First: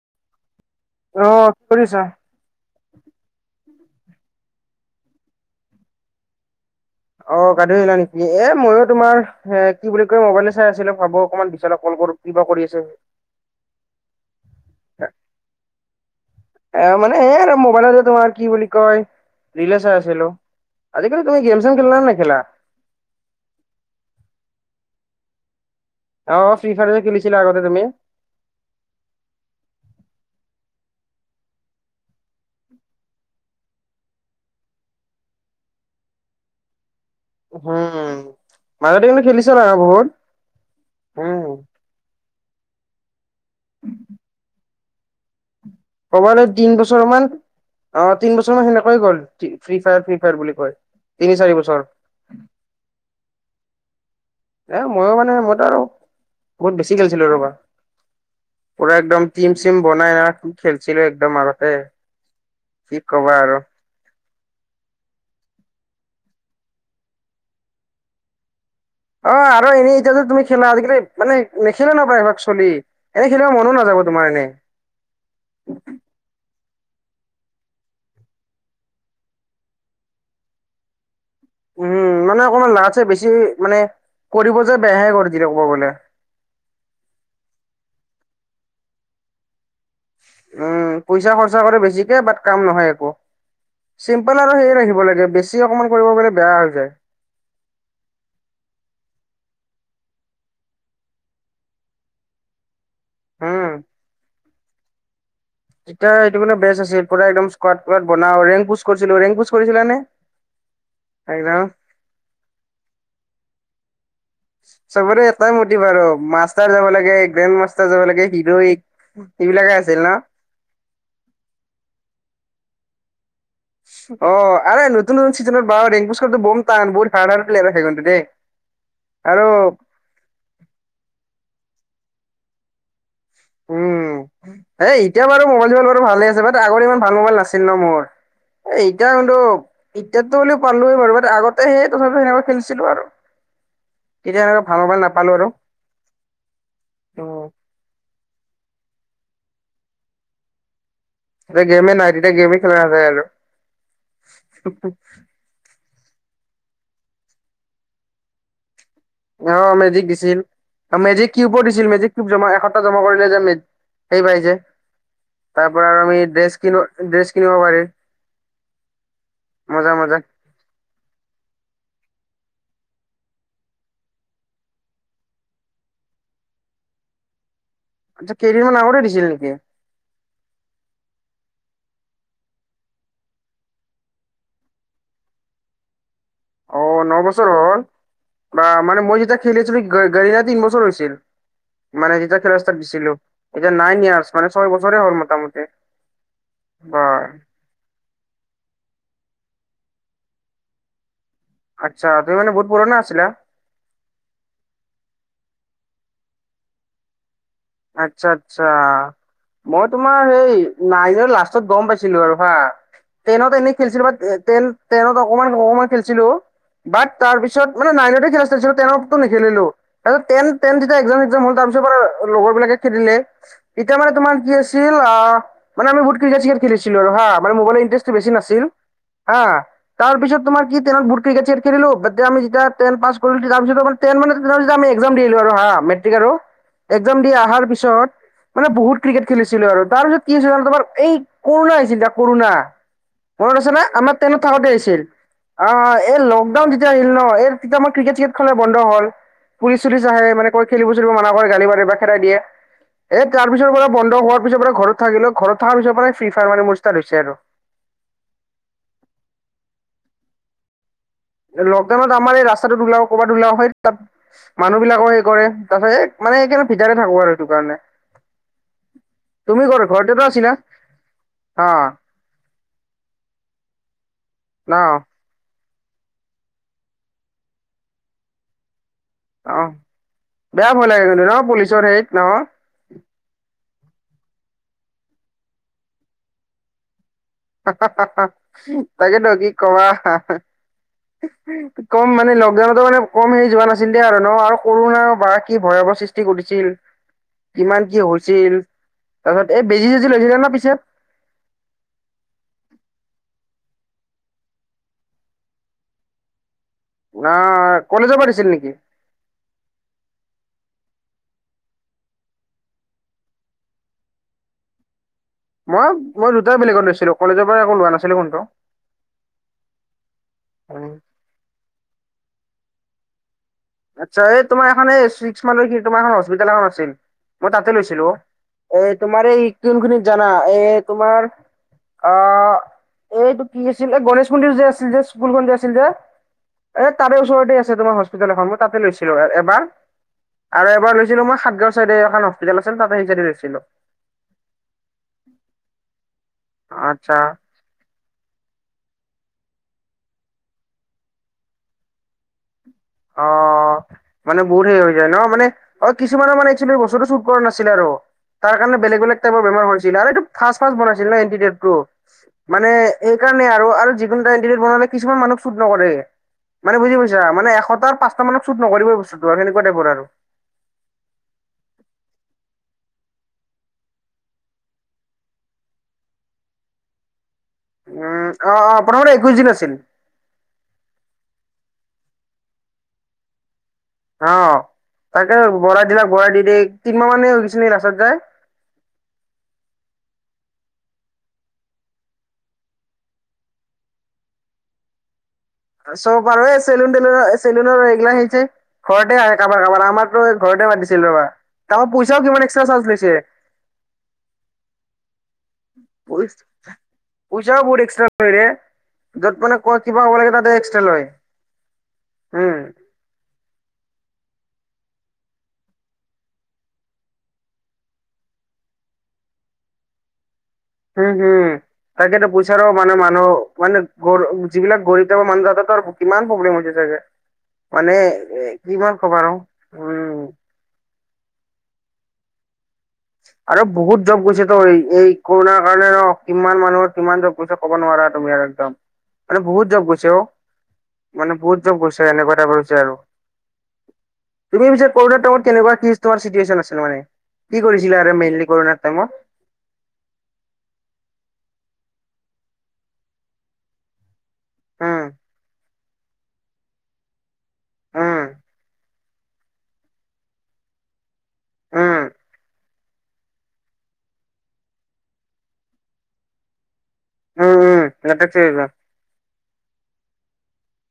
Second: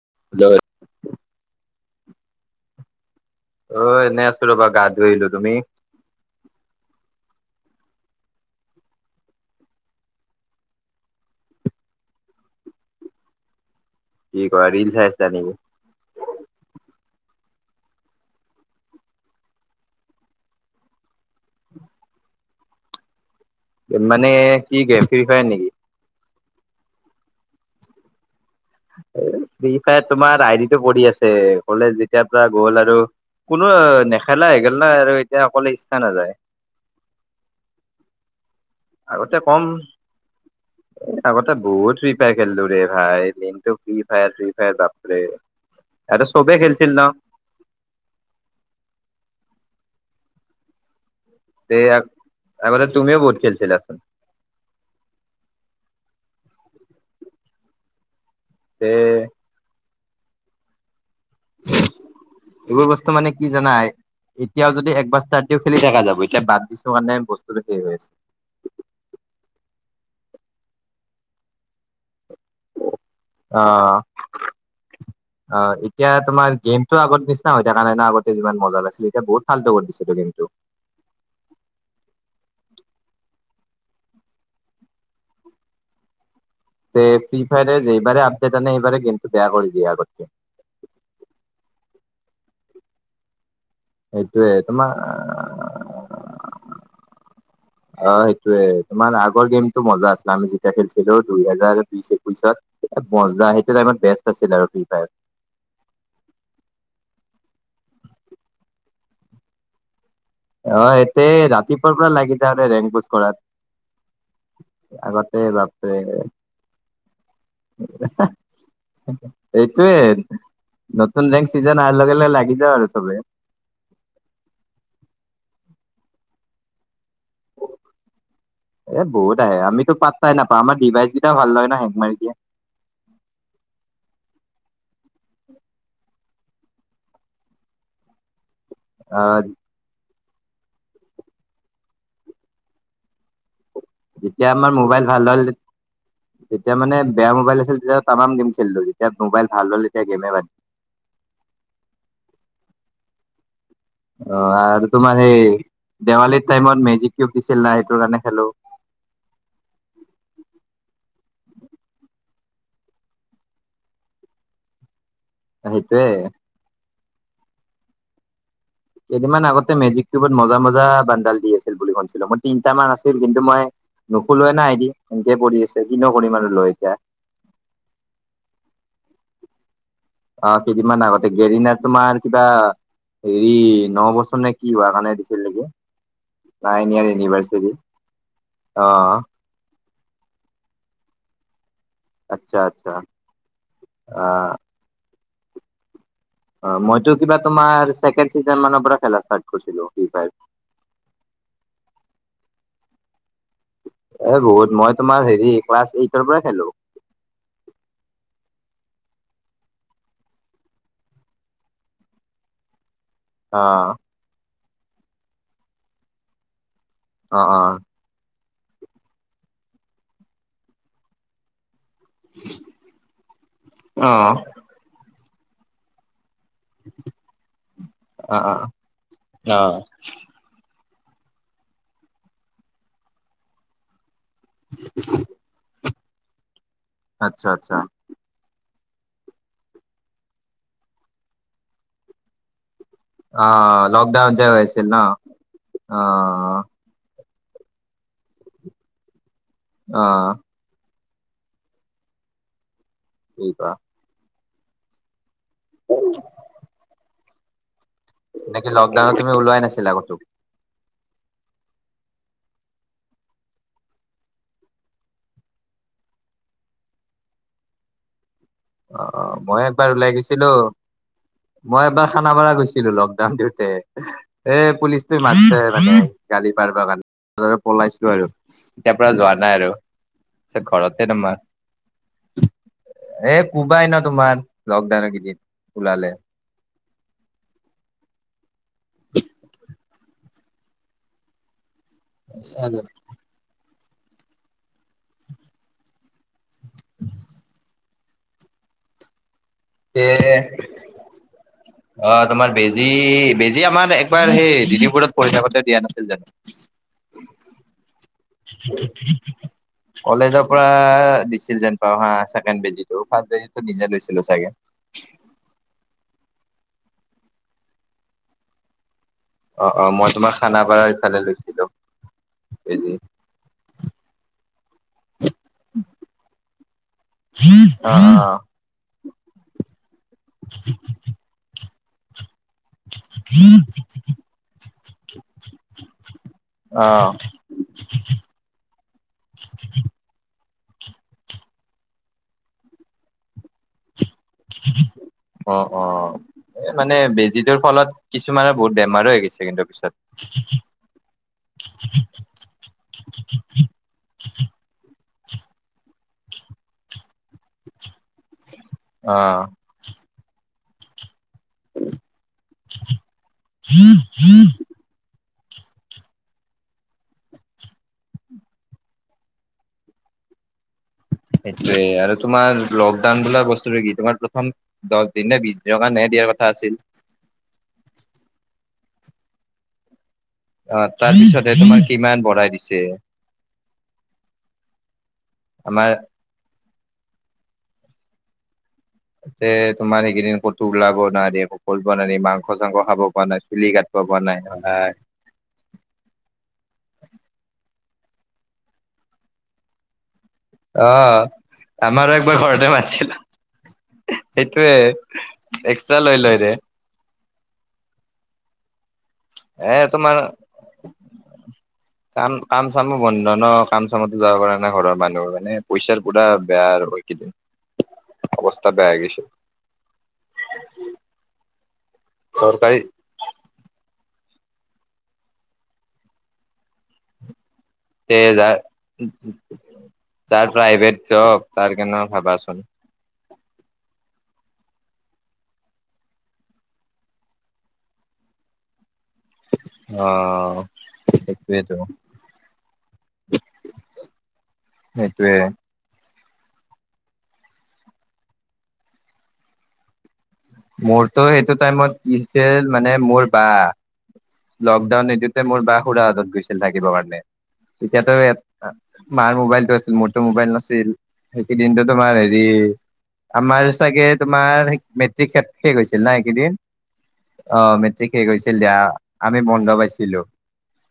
[unintelligible] অহ কি কৰিছ? অ এনে আছো ৰবা গা ধুই আহিলো। তুমি? অ গা ধুই আহিলা নেকি। এ ময়ো তোমাৰ এ কি বুলি কয় মোবাইলে চাই আছিলো ভাবো অকমান বিছালক কল কৰো কিবা কৰি আছে। কি কৰা ৰীল চাই আছা নেকি? এ মানে এই আৰু মোবাইলতে তোমাৰ কি বুলি কয় ৰীলে চাই আছিলো। আজিকালি তুমি গেমচেম খেলা নে নেখেলা? মানে কি কি ফ্ৰী ফায়াৰ নেকি? আঁহ ফ্ৰী ফায়াৰ যে খেলিছিলা আগতে তুমি। সে ফ্ৰী ফায়াৰ তোমাৰ আই ডিটো পৰি আছে, কলেজ যেতিয়াৰ পৰা গ'ল আৰু কোনো নেখেলা হৈগল না আৰু এতিয়া অকলে ইচ্ছা নাযায়। হ'মম। আগতে কম এ আগতে উম বহুত ফ্ৰী ফায়াৰ খেললো ৰে ভাই দিনটো ফ্ৰী ফায়াৰ ফ্ৰী ফায়াৰ বাপৰে। আৰু ক'ব গ'লে চবে তিন খেলিছিল ন বছৰ মান অ তিন বছৰ মান সেনেকৈ গ'ল। ফ্ৰী ফায়াৰ ফ্ৰী ফায়াৰ বুলি কয়। তিনি চাৰি তে বছৰ আগতে তুমিও বহুত খেলছিলা চোন। এ মইয়ো মানে মইতো আৰু বহুত বেছি খেলিছিলো ৰবা। তে পুৰা একদম টিম চিম বনাই না খেলছিলে। ধৰ মাজতে এইবোৰ কি বস্তু মানে কবা আৰু জানা এতিয়াও যদি একবাৰ ষ্টাৰ্ট দিও খেলি থা যাব এতিয়া বাদ দিছো কাৰণে বস্তুটো শেষ হৈ আছে। অ আৰু এনেই এতিয়া যে তুমি খেলা আজিকালি মানে নেখেলে ন প্ৰায় ভাক চলি এনে খেলিব মনো অ'। নাযাব তোমাৰ এনে। ত আগত নিচিনা হৈ থাকা নাই ন আগতে যিমান মজা লাগিছিল এতিয়া বহুত ফালটো কৰি দিছে গেমটো। উম। মানে অকমান লাজ চে বেছি মানে কৰিব যে বেয়াহে কৰি দিলে ক'ব গলে। তে ফ্ৰী ফায়াৰে যে এইবাৰে আপডেট আনে এইবাৰে কিন্তু বেয়া কৰি দিয়ে আগত এতিয়া বাট কাম নহয় একো। চিম্পল আৰু সেইটোয়ে সেৰি তোমাৰ ৰাখিব লাগে বেছি অকমান কৰিব গ'লে বেয়া হৈ যায়। অ সেইটোয়ে তোমাৰ আগ ৰ গেমতটো মজা আছিলে আমি যেতিয়া খেলছিলো দুইহেজাৰ বিশ একৈশত মজা সেইটো টাইমত বেষ্ট আছিল। ছিল আৰু ফ্ৰী ফায়াৰ। এতিয়া এইটো মানে বেচ আছিল পুৰা একদম স্কাট কোৱাট‌ বনা ৰেং পুচ কৰিছিলো ৰেং পুচ কৰিছিলা নে? অ এতে একদম ৰাতিপুৱাৰ পৰা লাগি যাৰে ৰেংকোজ কৰাত [inaudible] চবৰে আগতে এটাই মটিভ বাপৰে আৰু মাষ্টাৰ যাব লাগে গ্ৰেণ্ড মাষ্টাৰ যাব লাগে হিৰই এইবিলাক সেইটোয়ে নতুন জেং চিজন অহাৰ লগে লগে লাগি যাওঁ আৰু চবে। অ আৰে নতুন নতুন চিজনৰ বাও ৰেং স্কটটো বম কান ব। এ বহুত আৰু আহে আমিতো পাতটাই নাপাওঁ আমাৰ ডিভাইচ কেইটাও ভাল নহয় ন সে মাৰিদিয়া। উম। এ এতিয়া বাৰু মোবাইল চোবাইল বাৰু ভালে আছে বাট আগৰ ইমান ভাল মোবাইল নাছিল ন মোৰ এ এতিয়া কিন্তু আহ এতিয়াতো বুলিও পালোৱে বাৰু বাট আগতে সেই তথাপি সেনেকুৱা খেলিছিলো আৰু তেতিয়া যেতিয়া এনেকুৱা আমাৰ মোবাইল ভাল নাপালো হ'ল আৰু তেতিয়া মানে বেয়া উম মোবাইল আছিল যেতিয়া তামাম গেম খেলিলো যেতিয়া মোবাইল ভাল হ'ল তেতিয়া গেমে বাদ এতিয়া গেমে নাই তেতিয়া গেমে খেলা নাযায় আৰু অ আৰু তোমাৰ সে দেৱালীৰ টাইমত মেজিক কিউব দিছিল না সেইটোৰ কাৰণে খেলো অ মেজিক দিছিল অ মেজিক। কিউবো দিছিল মেজিক কিউব জমা এশ টকা জমা কৰিলে যে মে হেৰি পাই যে তাৰ পৰা আৰু সেইটোয়ে আমি ড্ৰেছ কিনো ড্ৰেছ কিনিব পাৰি। কেইদিনমান আগতে মেজিক কিউবত মজা মজা বান্ডাল দি আছিল বুলি শো মোৰ তিনিটা মান আছিল কিন্তু মই নুখোলোৱে নাই এ দি এনেকে পৰি আছে কনো কৰিম আৰু লৈ এতিয়া। আচ্ছা কেইদিনমান আগতে দিছিল নেকি? অ কেইদিনমান আগতে গেৰিনাৰ তোমাৰ কিবা হেৰি ন বছৰ নে কি হোৱা কাৰণে দিছিল নেকি। নাইন অ' ইয়াৰ ন বছৰ ইনিভাৰচেৰি হ'ল বা মানে মই যেতিয়া খেলিছিলো গাড়িনা তিন বছৰ হৈছিল। মানে যেতিয়া আচ্ছা খেলা ষ্টাৰ্ট আচ্ছা দিছিলো এতিয়া নাইন ইয়াৰছ আহ মান ছয় বছৰে হ'ল মোটামটি। অ মইতো কিবা তোমাৰ ছেকেণ্ড চিজন মানৰ পৰা খেলা আছো। তাক কৈছিলো ফ্ৰী ফায়াৰ। আচ্ছা তুমি মানে বহুত পুৰণা আছিলা? এ বহুত মই তোমাৰ হেৰি ক্লাছ এইটৰ পৰা খেলো। আচ্ছা আচ্ছা। মই তোমাৰ সেই নাইনৰ লাষ্টত গম পাইছিলো আৰু হা। টেইনত অ এনেই খেলিছিলো বা ন টেইনত অকমান অকমান খেলিছিলো। বাট তাৰ অ অ। পিছত মানে নাইনতে খেলিছিলো। তাৰপিছত টেইনত তু নেখেলিলো। তাৰপিছত টেন-টেন যেতিয়া ইকজাম-ইকজাম হল তাৰ পিছৰ পৰা- লগৰ বিলাকে খেদিলে। এতিয়া অ মানে তোমাৰ কি আছিল আ মানে আমি বহুত- ক্ৰিকেট-চিকেট খেলিছিলো আৰু হা মানে মোবাইলৰ ইনট্ৰাস্ত বেছি অ অ। নাছিল হা, অ তাৰ পিছত তোমাৰ- বুট ক্ৰিকেট-চিকেট খেলিলো বাত আমি যেতিয়া টেন পাছ কৰিলো তাৰপিছত ত আমাৰ- টন মানে আমি এক্জাম দিলো আৰু হা মেট্ৰিক আৰু এক্জাম দি আচ্ছা অহাৰ আচ্ছা পিছত মানে বহুত- ক্ৰিকেট খেলিছিলো আৰু তাৰ পিছত কি হৈছিল ত তোমাৰ এই কৰোণা হৈছিল যে কৰোণা। অ মনত আছে না আমাৰ লকডাউন টেনত যে হৈ থাকোতে আছিল ন আহিছিল অ এই লকডাউন তেতিয়া আহিল ন। তেতিয়া আমাৰ ক্ৰিকেট চ্ৰিকেট খলে বন্ধ হল। পুলিচ- চুলিচ অ আহে মানে কৈ খেলিব চেলিব মানা কৰে, গালি পাৰে। খেদাই দিয়ে এ কি তাৰ পিছৰ কোৱা পৰা বন্ধ হোৱাৰ পিছৰ পৰা ঘৰত থাকিলেও- ঘৰত থকাৰ পিছৰ পৰাই ফ্ৰী ফায়াৰ মানে মোৰ স্টাৰ্ট হৈছে আৰু। নেকি লকডাউনত তুমি ওলোৱাই নাছিলা কতো? লকডাউনত আমাৰ এই ৰাস্তাটোত উলাও, কৰ'বাত উলাও, হেয় তাত মানুহ বিলাকো হেই কৰে তাৰ পিছত এ- মানে একেবাৰে পিঞ্জাতে থাকো আৰু সেইটো কাৰণে। আহ মই তুমি ক'ত একবাৰ ওলাই ঘৰতেতো গৈছিলো। আছিলা হা মই এবাৰ খানাপাৰা গৈছিলো লকডাউন দিওঁতে, এ ন পুলিচটো মাতে- গালি পাৰে গালি পাৰে বা গা কাৰণে পলাইছো আৰু তেতিয়াৰ পৰা যোৱা নাই অ আৰু। বেয়া ভয় লাগে ঘৰতে কিন্তু নমা, ন পুলিচৰ হেৰিত ন এই কোবা- কোবাই ন তোমাৰ লকডাউনৰ কেইদিন ওলালে। হা-হা -হা-হা তাকে ন কি কবা। কম মানে লকডাউনতো মানে কম হেই যোৱা - ধৰণৰ আৰু কোৰোণা বা কি ভয়াৱহ সৃষ্টি কৰিছিল। কিমান কি হৈছিল তাৰপিছত এই বেজি তে চেজি লৈছিলে না পিছে। আমাৰ বেজী -বেজী আমাৰ একবাৰ সেই ডিদপুৰত পঢ়ি থাকোতে দিয়া নাছিল জানো? না কলেজ পা দিছিল নেকি কলেজ- কলেজৰ পৰা দিছিল যেন পাও। চেকেণ্ড বেজিটো নিজে লৈছিলো চাগে। মই মই দুইটাই বেলেগত লৈছিলো। কলেজৰ পৰা একো লোৱা নাছিলো কোনটো। অ অ মই তোমাৰ খানাপাৰা এইফালে লৈছিলো বেজি। আচ্ছা এই তোমাৰ এ এইখন কি তোমাৰ এখন হস্পিতেল এখন আছিল। মই তাতে অ লৈছিলো অঁ। তোমাৰ এই কোনখনি জানা এ তোমাৰ আ? এইটো কি আছিল? এই গণেশ মন্দিৰ যে আছিল যে স্কুল যে আছিল যে। অ এই তাৰে ওচৰতে আছে তোমাৰ হস্পিতেল এখন মই তাতে লৈছিলো এবাৰ। আৰু এবাৰ লৈছিলো মই সাতগাঁও চাইডে এখন হস্পিতে আছিল তাতে সেই চাইডে লৈছিলো। অঁ অঁ। এ মানে আচ্ছা বেজীটোৰ ফলত কিছুমানৰ বহুত বেমাৰো হৈ গৈছে। ছেকেণ্ডৰ পিছত। অ মানে বহুতে হৈ যায় ন মানে অঁ। কিছুমানৰ মানে একচুৱেলি বস্তুটো চুট কৰা নাছিলে আৰু তাৰ কাৰণে বেলেগ অ। বেলেগ টাইপৰ বেমাৰ হৈছিল। ফাৰ্স্ট বনাইছিলে এন্টিটিঊদটো মানে সেই কাৰণে আৰু আৰু যিকোনো এটা এন্টিটিঊদ বনালে কিছুমান মানুহ- চুট নকৰে মানে বুজি পাইছা মানে এশত- তাৰ পাঁচটা মানক শ্বুট নকৰিবই বস্তুটো আৰু সেনেকুৱা টাইপৰ আৰু। সেইটোয়ে আৰু তোমাৰ লকডাউন বোলা বস্তুটো কি তোমাৰ প্ৰথম দহ দিন নে বিশ দিনৰ কাৰণে- দিয়াৰ কথা আছিল। উম অ অ প্ৰথমতে একৈশ দিন আছিল। অ তাৰ পিছতে তোমাক কিমান বঢ়াই দিছে। অ তাকে বঢ়াই আমাৰ দিলাক বঢ়াই দি দিক তিনিমাহ মানে হৈছে লাষ্টত যায় তাকে তোমাৰ সেইকেইদিন কতো ওলাব নাই দিয়া কক মাংস চাংস খাব পৰা নাই চুলি কাতি ব নাই হয় চব পাৰে চেলুন তেলুন এ চেলুন এই গিলাছে হৈছে ঘৰতে আহে কাবাৰ কাবাৰ আমাৰ ঘৰতে মাতিছিল ৰবা অ' তাৰ আমাৰো পইচাও একবাৰ কিমান ঘৰতে এক্সট্ৰা চাৰ্জ মাতিছিল লৈছে সেইটোয়ে এক্সট্ৰা লৈ লয় দে পইচাও বহুত এক্সট্ৰা লয় ৰে য'ত মানে এ ক কিবা তোমাৰ হ'ব লাগে তাতে এক্সট্ৰা লয় কাম উম। কাম চাম বন্ধ ন কাম চাম যাব পৰা নাই ঘৰৰ মানুহ মানে পইচাৰ পুৰা বেয়া আৰু এইকেইদিন অৱস্থা বেয়া হৈ গৈছে উম হুম তাকেতো পইচা চৰকাৰী মানে মানুহ মানে ঘৰ যিবিলাক গৰিব তাইপৰ মানুহ তাতে তাৰ কিমান প্ৰব্লেম হৈছে চাগে মানে তে যাৰ এ কিমান কম আৰু উম চব তাৰ কাৰণে ভাবা চোন আৰু বহুত জব গৈছে তো এই এই কৰোণাৰ কাৰণে ন কিমান মানুহৰ কিমান জব গৈছে ক'ব নোৱাৰা তুমি আৰু একদম মানে বহুত জব গৈছে অ মানে বহুত সেইটোয়েতো জব গৈছে এনেকুৱা তাইপ হৈছে আৰু তুমি পিছে কৰোণাৰ সেইটোয়ে। টাইমত কেনেকুৱা কি তোমাৰ চিটোয়েচন আছিল মানে কি কৰিছিলা মেইনলি কৰোণাৰ টাইমত মোৰতো সেইটো টাইমত কি হৈছিল মানে মোৰ বা লকডাউন উম, নিদিওতে মোৰ বা খুৰা হত গৈছিল থাকিবৰ কাৰণে উম, তেতিয়াতো মাৰ মোবাইলটো আছিল মোৰতো মোবাইল নাছিল সেইকেইদিনটো উম, তোমাৰ হেৰি আমাৰ চাগে তোমাৰ মেট্ৰিক শেষ শেষ হৈছিল না সেইকেইদিন উম, অহ উম। মেট্ৰিক শেষ নাটক হৈছিল দিয়া আমি বন্ধ পাইছিলো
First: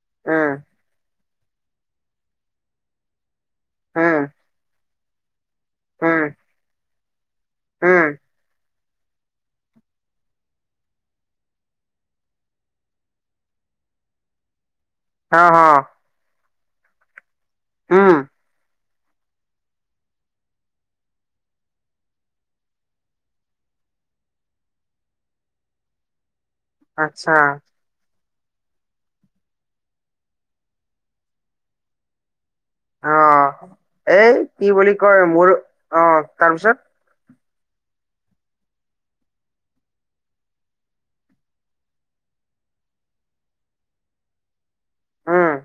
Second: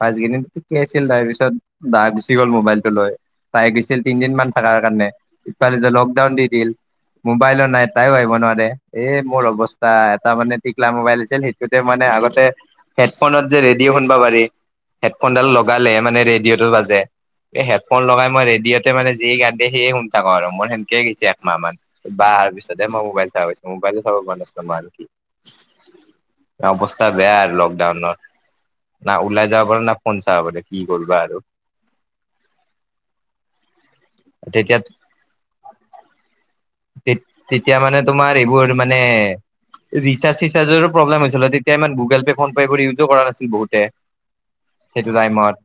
পাচকেদিন উম, ঠিকেই আছিল তাৰ পিছত বা গুচি গ'ল মোবাইলটো লৈ বাই গৈছিল উম, তিনদিন মান থকাৰ কাৰণে ইফালে উম, লকডাউন দি দিল মোবাইলনো নাই উম তাইয়ো আহিব নোৱাৰে এ মোৰ অৱস্থা এটা মানে টিকলা মোবাইল আছিল সেইটোতে মানে আগতে হেডফোনত যে ৰেডিঅ' শুনিব পাৰি হা, হেডফোনডাল হা। লগালে মানে ৰেডিঅ'টো বাজে এই হেডফোন উম, লগাই মই ৰেডিঅ'ত তেতিয়া মানে যিয়ে গান দিয়ে সিয়ে শুনি থাকো আৰু মোৰ সেনকে গৈছে একমাহ মান বা আহাৰ পিছতে মই মোবাইল পাই গৈছো মোবাইল চাব পৰা নাছিলো আৰু কি অৱস্থা আচ্ছা বেয়া আৰু লগ না ওলাই যাব পাৰো না ফোন চাব পাৰো কি কৰিবা আৰু অ এ কি বুলি কয় মোৰ অ তাৰপিছত তে তেতিয়া মানে তোমাৰ এইবোৰ মানে ৰিচাৰ্জ চিচাৰ্জৰো প্ৰব্লেম হৈছিল তেতিয়া ইমান গুগল পে' ফোন পে ইউজো কৰা নাছিল বহুতে সেইটো উম, টাইমত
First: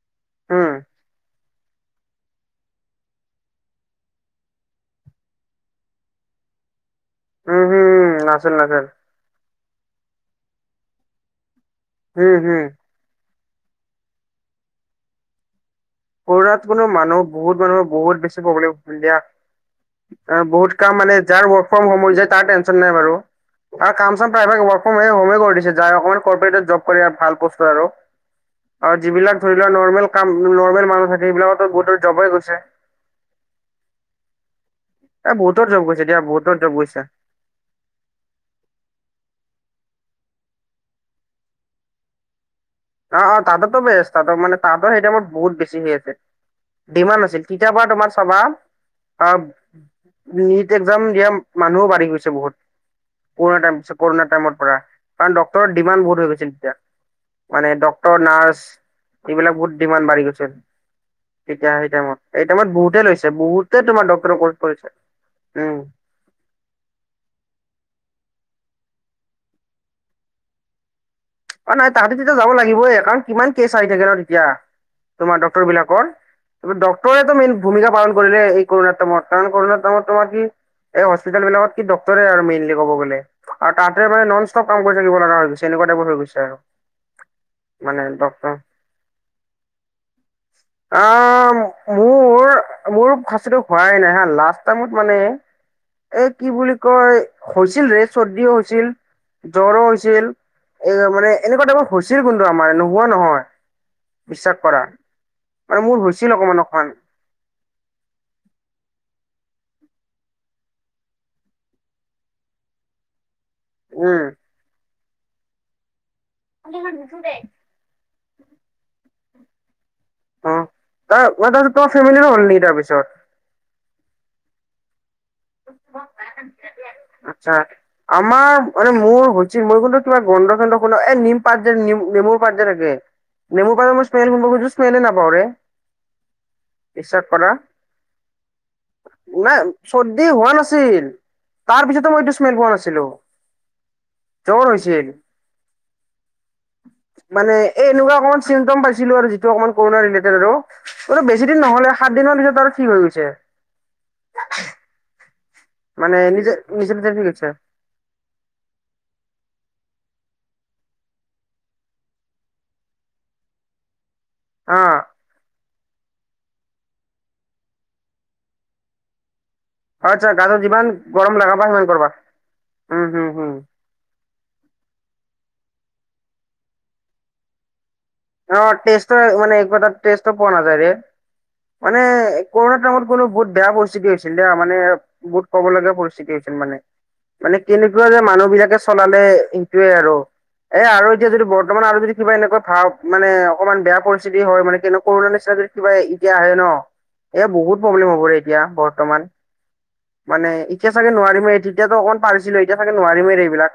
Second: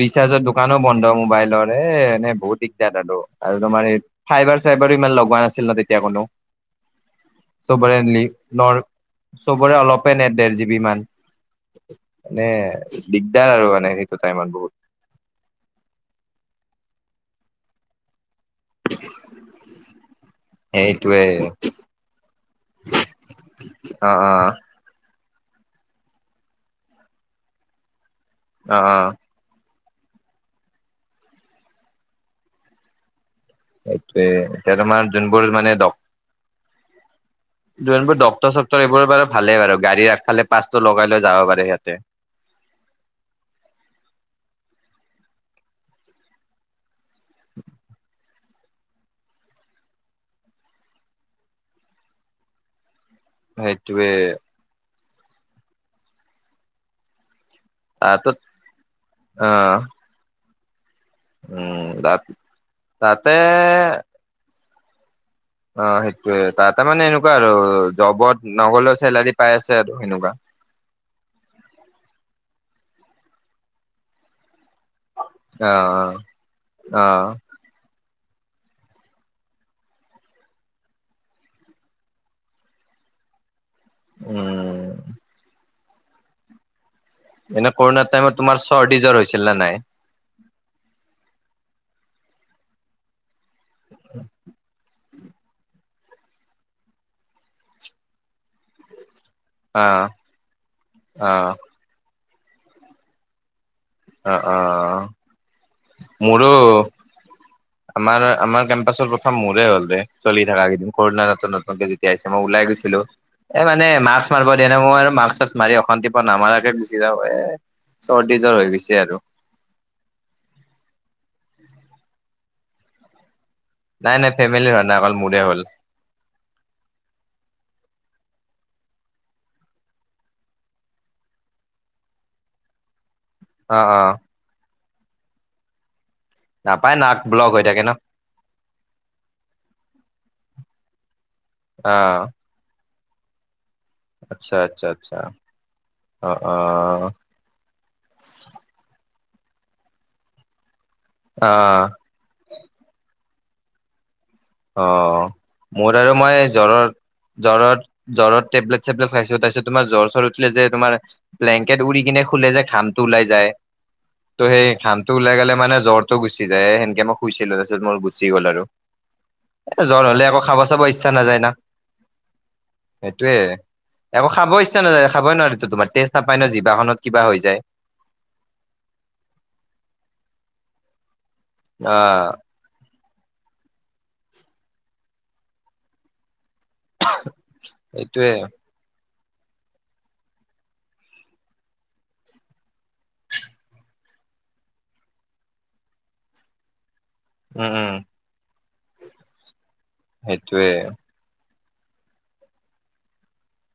ৰিচাৰ্জৰ উম। দোকানো বন্ধ মোবাইলত এ এনে বহুত দিগদাৰ তাতো আৰু তোমাৰ এ ফাইবাৰ চাই বাৰ ইমান লগোৱা নাছিল ন তেতিয়া কোনো উম, চব হুম, লি নাছিল নৰ নাছিল চবৰে অলপে নেট দেৰ জিবি মান হম, মানে হম। দিক দিকদাৰ হল মানে সেইটো তাইমত বহুত কৰুণাত কোনো মানুহ বহুত মানুহৰ বহুত বেছি প্ৰব্লেম হল দিয়া বহুত কাম মানে সেইটোৱে যাৰ ৱৰ্ক ফ্ৰম হোম হৈছে তাৰ টেনচন নাই বাৰু আৰু অ কাম চাম অ প্ৰাইভেট ৱৰ্ক ফ্ৰম হোম যাৰ অকমান কৰ পেতৰ জব কৰে ভাল বস্তু আৰু অ অ যিবিলাক ধৰি লোৱা নৰমেল নৰ্মেল কাম নৰ্মেল মানুহ থাকে সেইবিলাকতো বহুতে জব গৈছে সেইটোৱে এতিয়া তোমাৰ এ যোনবোৰ বহুতৰ জব গৈছে দিয়া বহুতৰ জব গৈছে। যোন বোৰ ডক্টৰ চক্ৰ এইবোৰ বাৰ ভালেই বু গাড়ী ৰাফালে পাচটো লগাই লৈ যাব পাৰে সিহঁতে। উ [unintelligible] অ অ তাতটো বেছ তাতৰ মানে তাতো সেইটো মমাৰ বহুত বেছি হৈ আছে। ডিমাড আছিল তিতাৰাপাৰ তোমাৰ চাবা অ নিট এক্সম দিয়া মানুহো বাঢ়ি গৈছে বহুত কৰুণা সেইটোৱে কৰুণা টাইমৰ পৰা কাৰণ ডক্টৰ ডিমাণ্ড বহুত হৈ গৈছিল তেতিয়া মানে ডক্তৰ তাহাঁতত নাৰ্চ এইবিলাক আহ বহুত ডিমাণ্ড বাঢ়ি গৈছে। তেতিয়া সেই উম টাইত তাত এই টাইমত বহুতে লৈছে তাতে বহুতে তোমাৰ ডক্টৰ কৰ্চ কৰিছে। উম অ সেইটোয়ে তাতে মানে এনেকুৱা আৰু জবত নগলেও চেলাৰী পাই আছে আৰু সেনেকুৱা অ নাই তাহাঁতে তেতিয়া যাব লাগিবইে কাৰণ কিমান কেছ আহি থাকে ন তেতিয়া তোমাৰ ডক্টৰ অ বিলাকৰ অ ডক্টৰে মেইন ভূমিকা পালন কৰিলে এই কৰুণা টাইমত কাৰণ কৰুণা তামত তোমাৰ কি এই হস্তপিতে বিলাকত কি ডক্তৰে আৰু মেইনলি ক'ব গ'লে আৰু তাতে মানে নন ষ্টপ কাম উম কৰি থাকিব লগা হৈ গৈছে এনেকুৱা টাইপৰ হৈ গৈছে আৰু এনে মানে কৰোণাৰ দ টাইমত তোমাৰ চৰ্দিজ্বৰ হৈছিল নে নাই? আহ মোৰ মোৰ খাচিটো হোৱাই নাই হা লাষ্ট টাইমত মানে এ কি বুলি কয় হৈছিল ৰে চৰ্দিও হৈছিল জ্বৰো অ হৈছিল এই মানে অ এনেকুৱা টাইপত হৈছিল কিন্তু আমাৰ নোহোৱা নহয়। অ অ বিশ্বাস কৰা মানে মোৰ হৈছিল অকমান মোৰো অকণমান আমাৰ আমাৰ কেম্পাচৰ প্ৰথম মোৰে হলৰে চলি থাককা কেইদিন কৰুণা নতুন নতুনকে যেতিয়া আহছে মই ওলাই গো এ মানে উম মাছ মাৰ দনে মই আৰু মাছ চাছ মাৰি অশান্তি। নামাৰাকে গুচি যাওঁ এ চৰ্দি জৰ হৈ গৈছে আৰু। ত ফেমিলি হ'ল ন তাৰপিছত। নাই নাই ফেমিলি নয় অকল মোৰ। আচ্ছা। আমাৰ মানে মোৰ হৈছিল মই কিন্তু কিবা গন্ধ চন্ধ শুন এ নিম পাতজম নেমুৰ পাতজে থাকে। নেমু অ পান অ মোৰ স্মেল কি স্মেললো নাপাওঁৰে। নাপায় নাক বিশ্বাস কৰা ব্লক হৈ থাকে ন না চৰ্দি। হোৱা নাছিল তাৰ অ পিছতে মই এইটো স্মেল পোৱা নাছিলো। আচ্ছা জ্বৰ আচ্ছা হৈছিল আচ্ছা। অ অ মানে এ এনেকুৱা অকমান চিমটম পাইছিলো আৰু। অকো আৰু অ বেছিন নহলে সাত দিনৰ পিছত আৰু ফ্ৰী হৈ গৈছে। অ। মোৰ আৰু মানে মই নিজে জ্বৰ নিজে নিজে ঠিক হৈছে জ্বৰত জ্বৰ টেবলেট চেবলেট খাইছো তাৰপিছত। তোমাৰ জ্বৰ জ্বৰ উঠিলে যে তোমাৰ ব্লেংকেট উৰি কিনে খোলে যে ঘামটো ওলাই যায়। ত' সেই অ ঘামটো ওলাই গ'লে মানে জ্বৰটো গুচি যায় সেনকে মই শুইছিলো তাৰপিছত মোৰ গুচি গ'ল আৰু। এ জৰ হলে আচ্ছা আকৌ গাটো খাব চাব যিমান ইচ্ছা গৰম নাযায় না লগাবা সিমান কৰবা উম হম সেইটোয়ে হম আকৌ। খাব ইচ্ছা নায খাবই নোৱাৰো তোমাৰ তেষ্ট নাপায় ন জিভাখনত কিবা হৈ যায়। অ টেষ্ট মানে পোৱা নাযায় মানে অ' কৰুণা টাইমত। কোনো বহুত বেয়া পৰিস্থিতি হৈছিল মানে বহুত কবলগীয়া পৰিস্থিতি হৈছিল। মানে মানে কেনেকুৱা যে সেইটোয়ে মানুহ বিলাকে চলাল। সেইটোয়ে আৰু এ আৰু এতিয়া যদি বৰ্তমান আৰু যদি কিবা এনেকুৱা ভ। মানে অকমান বেয়া পৰিস্থিতি হয় মানে কৰুণা নিচিনা যদি কিবা এতিয়া আহে ন। এয়া উম বহুত উম প্ৰব্লেম হবৰে এতিয়া বৰ্তমান মানে সেইটোয়ে। এতিয়া চাগে নোৱাৰিমে এ। এতিয়াতো অকণ পাৰিছিলো এতিয়া চাগে নোৱাৰিমেৰে এইবিলাক।